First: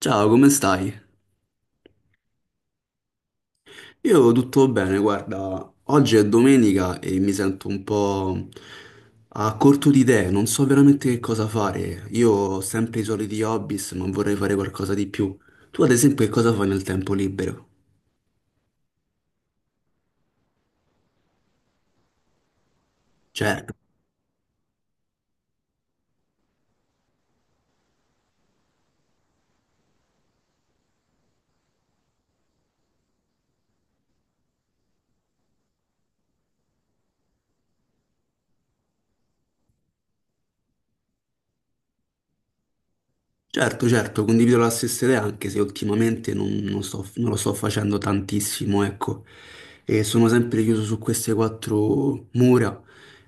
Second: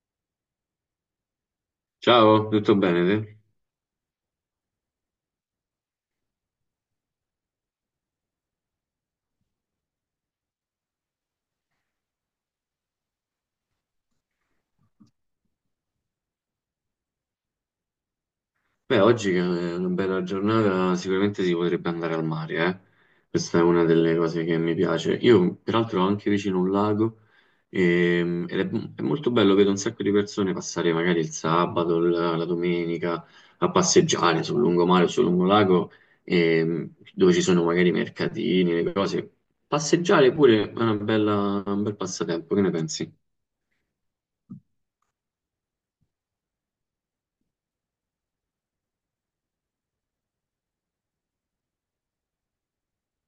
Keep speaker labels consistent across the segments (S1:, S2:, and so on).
S1: Ciao, come stai?
S2: Ciao, tutto bene te?
S1: Io tutto bene, guarda, oggi è domenica e mi sento un po' a corto di idee, non so veramente che cosa fare. Io ho sempre i soliti hobby, ma vorrei fare qualcosa di più. Tu, ad esempio, che cosa fai nel tempo libero?
S2: Beh, oggi che è una bella giornata, sicuramente si potrebbe andare al mare, eh? Questa è
S1: Cioè.
S2: una delle cose che mi piace. Io, peraltro, ho anche vicino un lago, ed è molto bello, vedo un sacco di persone passare magari il sabato, la domenica, a passeggiare sul lungomare o sul lungolago, dove ci sono magari i mercatini, le cose. Passeggiare pure è un bel passatempo, che ne pensi?
S1: Certo, certo, condivido la stessa idea, anche se ultimamente non lo sto facendo tantissimo, ecco. E sono sempre chiuso su queste quattro mura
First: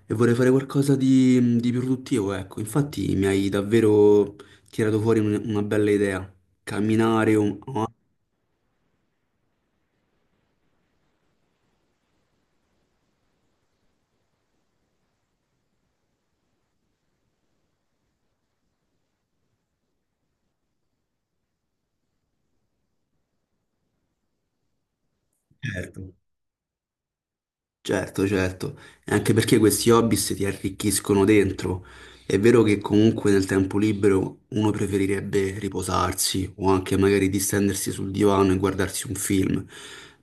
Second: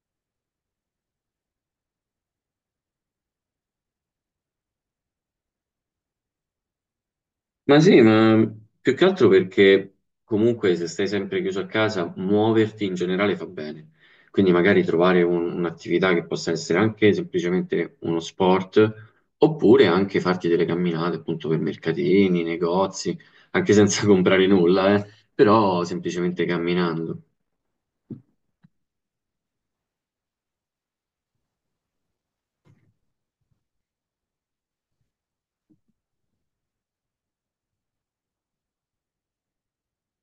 S1: e vorrei fare qualcosa di più produttivo, ecco. Infatti mi hai davvero tirato fuori una bella idea. Camminare, un...
S2: Ma sì, ma più che altro perché comunque se stai sempre chiuso a casa, muoverti in generale fa bene. Quindi magari trovare un'attività che possa essere anche semplicemente uno sport, oppure anche farti delle camminate appunto per mercatini, negozi, anche senza comprare nulla, però
S1: Certo.
S2: semplicemente camminando.
S1: Certo, certo, e anche perché questi hobby ti arricchiscono dentro. È vero che comunque nel tempo libero uno preferirebbe riposarsi o anche magari distendersi sul divano e guardarsi un film,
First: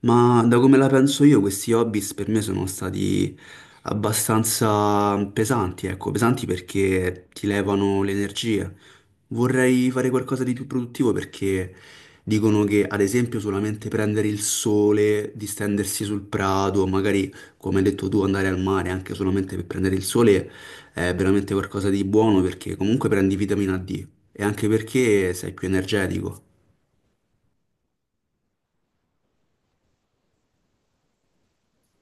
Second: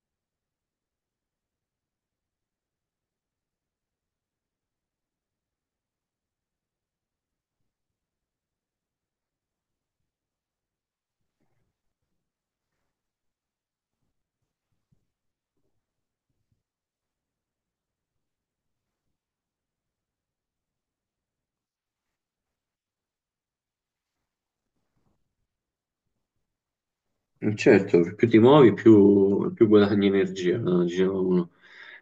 S1: ma da come la penso io questi hobby per me sono stati abbastanza pesanti, ecco, pesanti perché ti levano le energie. Vorrei fare qualcosa di più produttivo perché dicono che ad esempio solamente prendere il sole, distendersi sul prato, magari come hai detto tu, andare al mare anche solamente per prendere il sole è veramente qualcosa di buono perché comunque prendi vitamina D e anche perché sei più energetico.
S2: Certo, più ti muovi, più guadagni energia, no? Diceva uno.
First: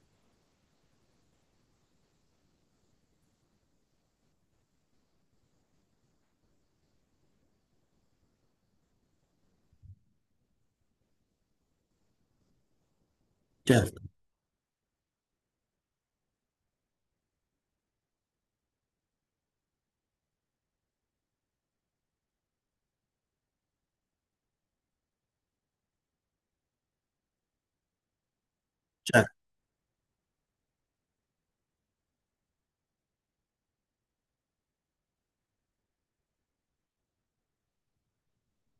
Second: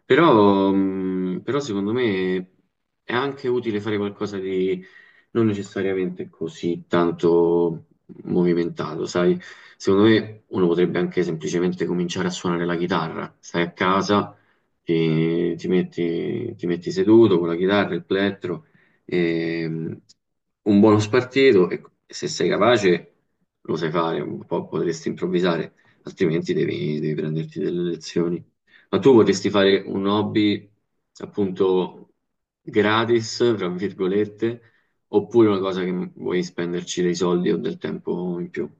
S2: Però, però secondo me è anche utile fare qualcosa di non necessariamente così tanto movimentato, sai? Secondo me uno potrebbe anche semplicemente cominciare a suonare la chitarra. Stai a
S1: Certo,
S2: casa, ti metti seduto con la chitarra, il plettro, e un buono spartito e se sei capace lo sai fare, un po' potresti improvvisare, altrimenti devi prenderti delle lezioni. Ma tu
S1: certo.
S2: vorresti fare un hobby appunto gratis, tra virgolette, oppure una cosa che vuoi spenderci dei soldi o del tempo in più.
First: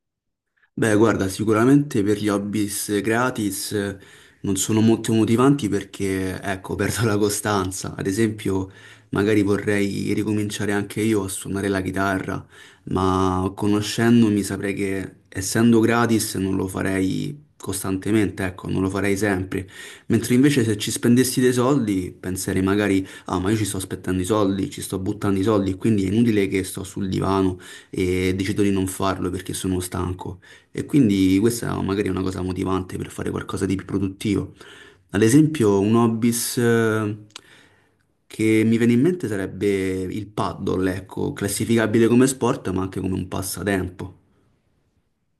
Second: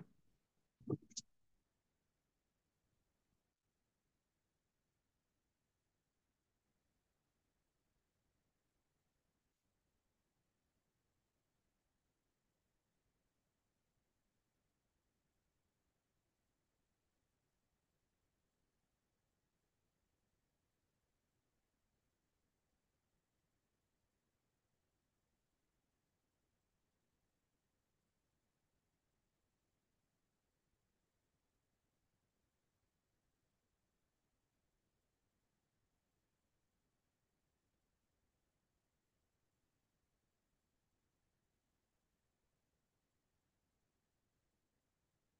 S1: Beh, guarda, sicuramente per gli hobbies gratis non sono molto motivanti perché, ecco, perdo la costanza. Ad esempio, magari vorrei ricominciare anche io a suonare la chitarra, ma conoscendomi saprei che essendo gratis non lo farei costantemente, ecco, non lo farei sempre. Mentre invece se ci spendessi dei soldi, penserei magari, ah, ma io ci sto aspettando i soldi, ci sto buttando i soldi, quindi è inutile che sto sul divano e decido di non farlo perché sono stanco. E quindi questa è magari è una cosa motivante per fare qualcosa di più produttivo. Ad esempio, un hobbies che mi viene in mente sarebbe il paddle, ecco, classificabile come sport, ma anche come un passatempo.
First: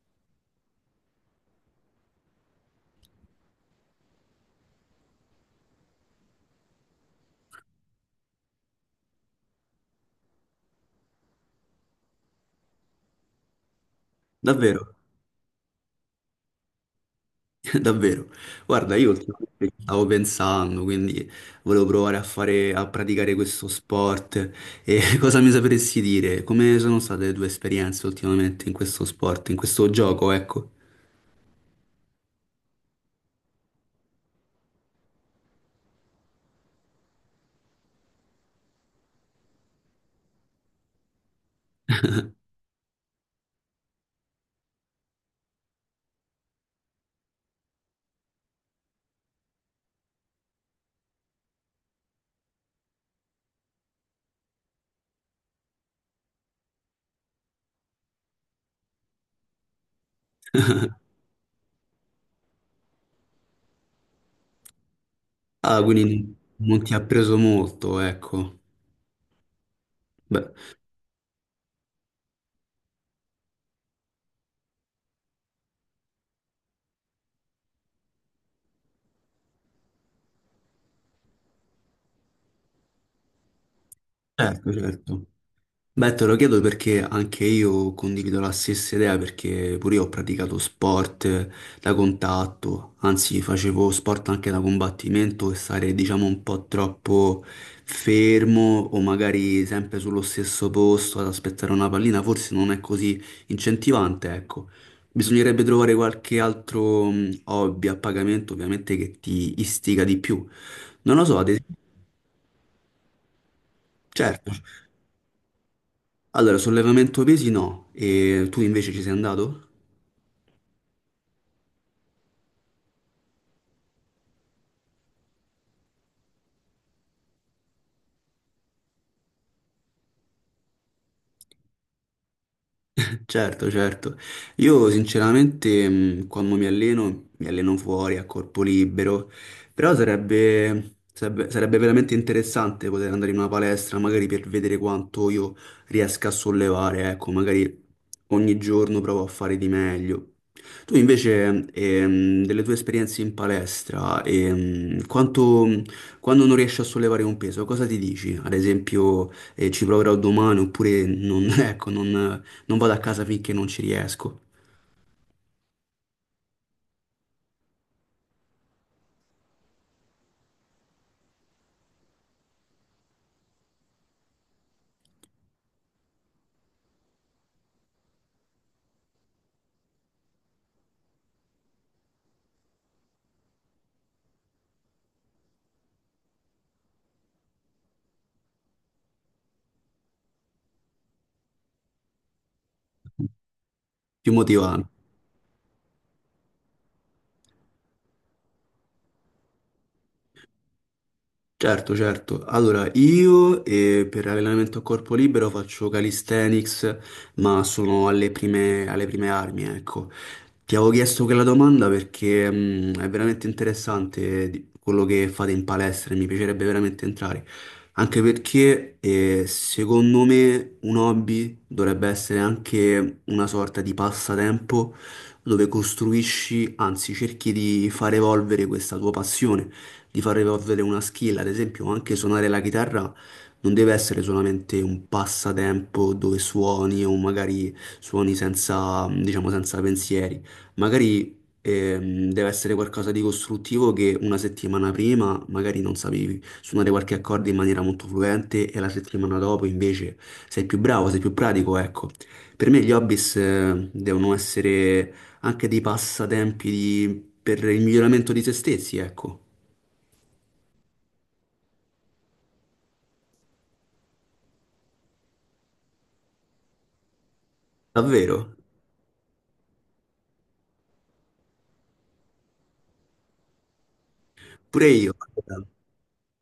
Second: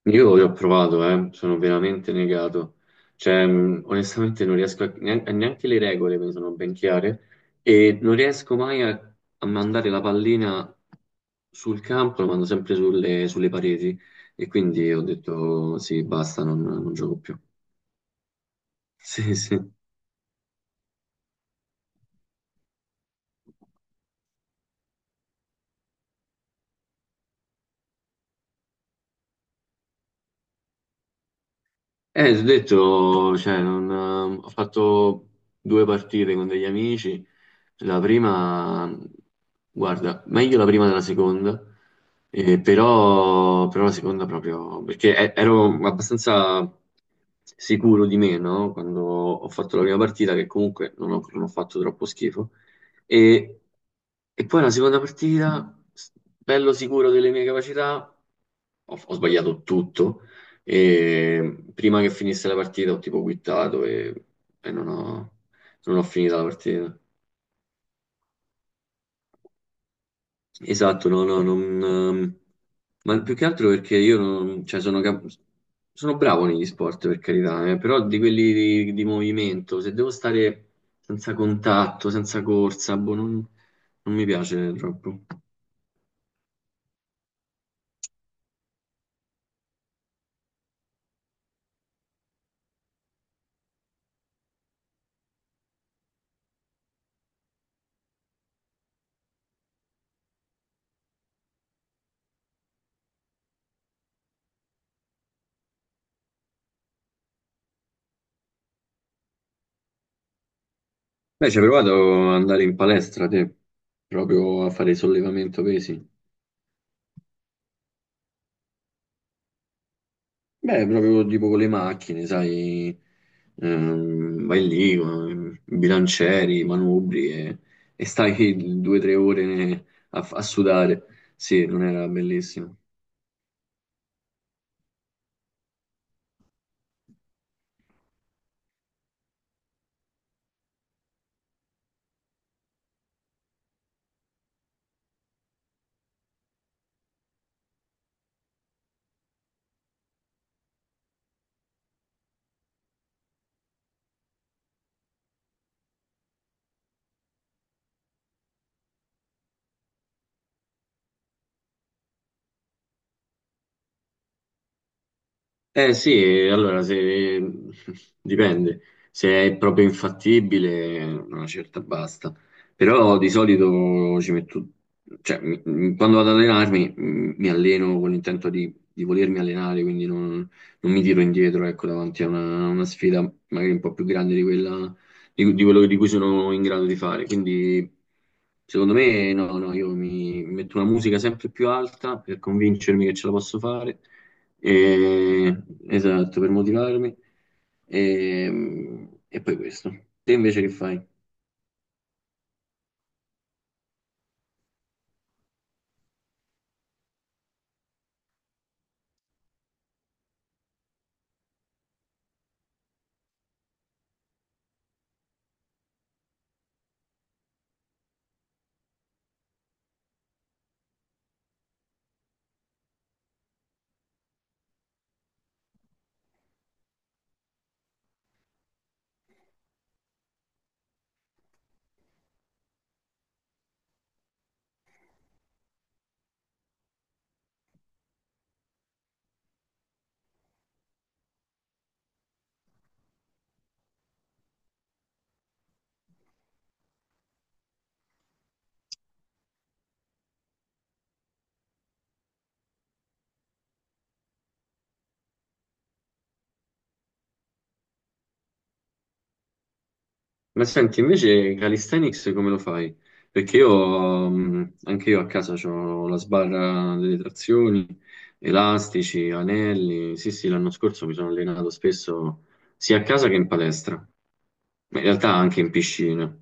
S2: Io ho provato, sono veramente negato. Cioè, onestamente non riesco neanche le regole mi sono ben chiare e non riesco mai a mandare la pallina sul campo, la mando sempre sulle pareti e quindi
S1: Davvero,
S2: ho detto sì, basta, non gioco più.
S1: davvero. Guarda, io
S2: Sì, sì.
S1: ultimamente ci stavo pensando, quindi volevo provare a fare, a praticare questo sport. E cosa mi sapresti dire? Come sono state le tue esperienze ultimamente in questo sport, in questo gioco, ecco?
S2: Ti ho detto, cioè, non, ho fatto due partite con degli amici. La prima, guarda, meglio la prima della seconda, però la seconda proprio, perché ero abbastanza sicuro di me, no? Quando ho fatto la prima partita, che comunque non ho fatto troppo schifo. E, e poi la seconda partita, bello sicuro delle mie capacità, ho sbagliato tutto e prima che finisse la partita ho tipo quittato e, e non ho,
S1: Ah,
S2: non ho
S1: quindi
S2: finito la
S1: non ti
S2: partita.
S1: ha preso molto, ecco. Beh,
S2: Esatto, no, no, non, ma più che altro perché io non, cioè, sono bravo negli sport per carità, però di quelli di movimento, se devo stare senza contatto, senza corsa, boh, non mi
S1: certo,
S2: piace troppo.
S1: certo. Beh, te lo chiedo perché anche io condivido la stessa idea, perché pure io ho praticato sport da contatto, anzi facevo sport anche da combattimento e stare diciamo un po' troppo fermo o magari sempre sullo stesso posto ad aspettare una pallina forse non è così incentivante, ecco. Bisognerebbe trovare qualche altro hobby a pagamento ovviamente che ti istiga di più. Non lo so,
S2: Beh, ci hai provato ad andare in palestra te,
S1: certo.
S2: proprio a fare sollevamento pesi.
S1: Allora, sollevamento pesi no, e tu invece ci sei andato?
S2: Beh, proprio tipo con le macchine, sai, vai lì con i bilancieri, i manubri e stai due o tre ore a sudare. Sì, non era bellissimo.
S1: Certo, certo. Io sinceramente quando mi alleno fuori a corpo libero, però sarebbe veramente interessante poter andare in una palestra, magari per vedere quanto io riesca a sollevare, ecco, magari ogni giorno provo a fare di meglio. Tu invece, delle tue esperienze in palestra, quando non riesci a sollevare un peso, cosa ti dici? Ad esempio, ci proverò domani oppure non, ecco, non, non vado a casa finché non ci riesco.
S2: Eh sì, allora se dipende, se è proprio infattibile, una certa basta. Però di solito ci metto, cioè quando vado ad allenarmi mi alleno con l'intento di volermi allenare, quindi non, non mi tiro indietro, ecco, davanti a una sfida magari un po' più grande di quella, di quello di cui sono in grado di fare. Quindi secondo me no, no, io mi metto una musica sempre più alta per convincermi che ce la posso fare,
S1: Più motivante.
S2: eh, esatto, per motivarmi. E, poi questo. Te invece che fai?
S1: Certo, certo. Allora, io per allenamento a corpo libero faccio calisthenics, ma sono alle prime armi, ecco. Ti avevo chiesto quella domanda perché è veramente interessante quello che fate in palestra e mi piacerebbe veramente entrare. Anche perché secondo me un hobby dovrebbe essere anche una sorta di passatempo dove costruisci, anzi cerchi di far evolvere questa tua passione di far evolvere una skill, ad esempio anche suonare la chitarra non deve essere solamente un passatempo dove suoni o magari suoni senza, diciamo, senza pensieri, magari deve essere qualcosa di costruttivo che una settimana prima magari non sapevi suonare qualche accordo in maniera molto fluente e la settimana dopo invece sei più bravo, sei più pratico, ecco. Per me gli hobbies devono essere anche dei passatempi per il miglioramento di se stessi, ecco.
S2: Ma senti, invece calisthenics come lo fai? Perché io, anche io a casa ho la sbarra delle trazioni,
S1: Davvero?
S2: elastici, anelli. Sì, sì, l'anno scorso mi sono allenato spesso sia a casa che in palestra,
S1: Pure
S2: ma in
S1: io.
S2: realtà anche in piscina.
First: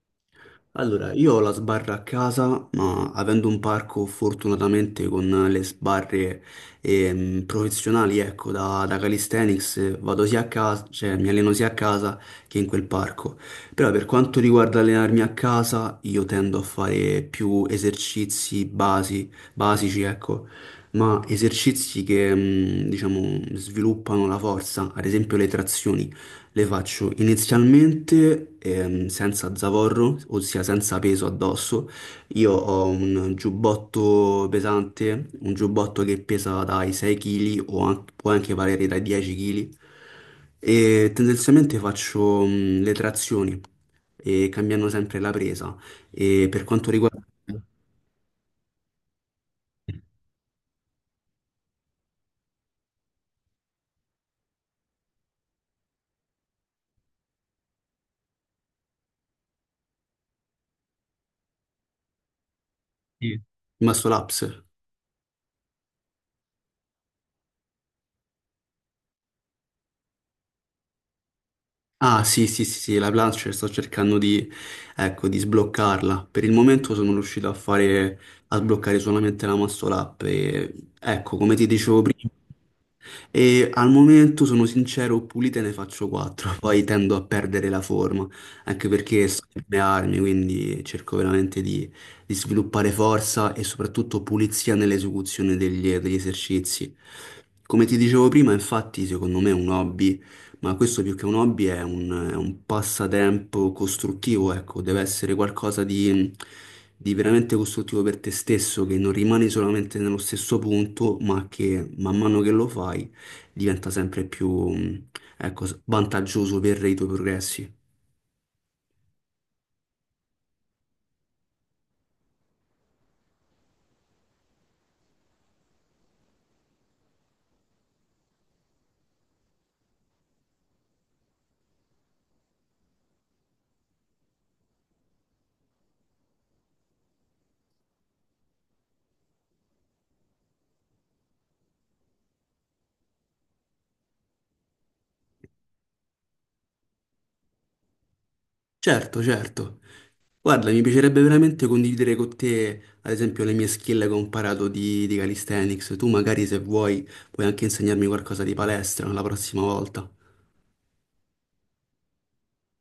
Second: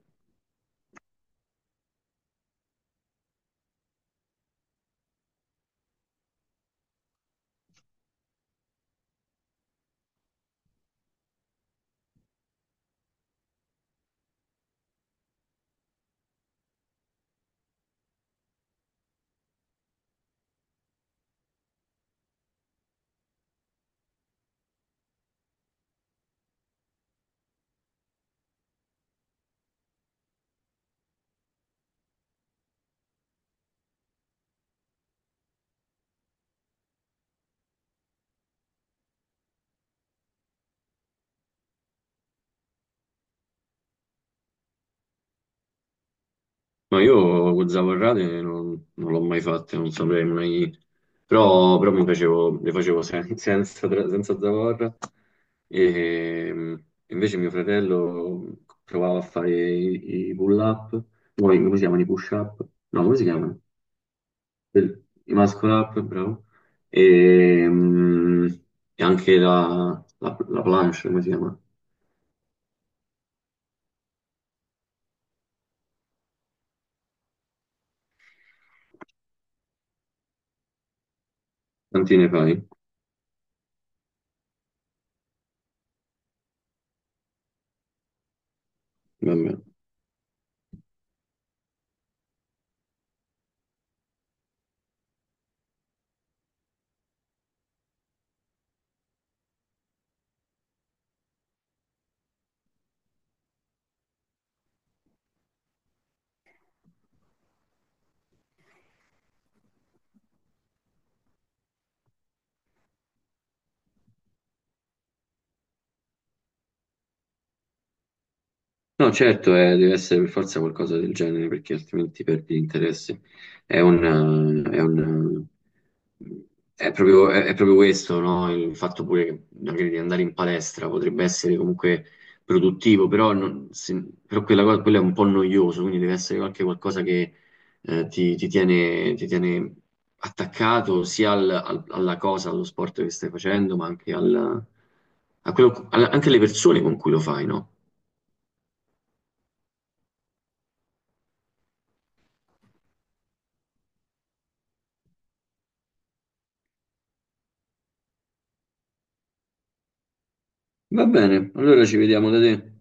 S1: Allora, io ho la sbarra a casa, ma avendo un parco fortunatamente con le sbarre professionali, ecco, da calisthenics, vado sia a casa, cioè mi alleno sia a casa che in quel parco. Però per quanto riguarda allenarmi a casa, io tendo a fare più esercizi basici, ecco, ma esercizi che, mm, diciamo, sviluppano la forza, ad esempio le trazioni. Le faccio inizialmente senza zavorro, ossia senza peso addosso. Io ho un giubbotto pesante, un giubbotto che pesa dai 6 kg o può anche valere dai 10 kg. E tendenzialmente faccio le trazioni, e cambiando sempre la presa. E per quanto
S2: Ma
S1: riguarda...
S2: io con zavorrate non l'ho mai fatte, non saprei mai, però, le facevo sen- senza, tra- senza zavorra e invece mio fratello provava a fare i pull-up, poi come si chiamano i push-up? No, come si
S1: Sì.
S2: chiamano?
S1: Il muscle ups.
S2: I muscle-up, bravo, e, mh, e anche la planche, come si chiama?
S1: Ah, sì, sì, sì, sì, la Plancher sto cercando di, ecco, di sbloccarla. Per il momento sono riuscito a fare, a sbloccare solamente la muscle up e, ecco, come ti dicevo
S2: Quanti
S1: prima,
S2: ne fai?
S1: e al momento sono sincero, pulite ne faccio quattro, poi tendo a perdere la forma, anche perché sto
S2: Vabbè.
S1: per le armi, quindi cerco veramente di sviluppare forza e soprattutto pulizia nell'esecuzione degli esercizi. Come ti dicevo prima, infatti, secondo me è un hobby, ma questo più che un hobby è è un passatempo costruttivo, ecco, deve essere qualcosa di veramente costruttivo per te stesso, che non rimani solamente nello stesso punto, ma che man mano che lo fai diventa sempre più, ecco, s- vantaggioso per i tuoi progressi.
S2: No, certo, deve essere per forza qualcosa del genere, perché altrimenti perdi l'interesse. È un, è un, eh, è proprio, è proprio questo, no? Il fatto pure che magari di andare in palestra potrebbe essere comunque produttivo, però, però quella, quello è un po' noioso, quindi deve essere qualche qualcosa che ti tiene attaccato sia alla cosa, allo sport che stai facendo, ma anche, anche alle persone con cui lo fai, no?
S1: Certo, certo. Guarda, mi piacerebbe veramente condividere con te, ad esempio, le mie skill che ho imparato di calisthenics. Tu magari se vuoi puoi anche insegnarmi qualcosa di palestra la prossima volta.
S2: Va bene, allora ci vediamo da te.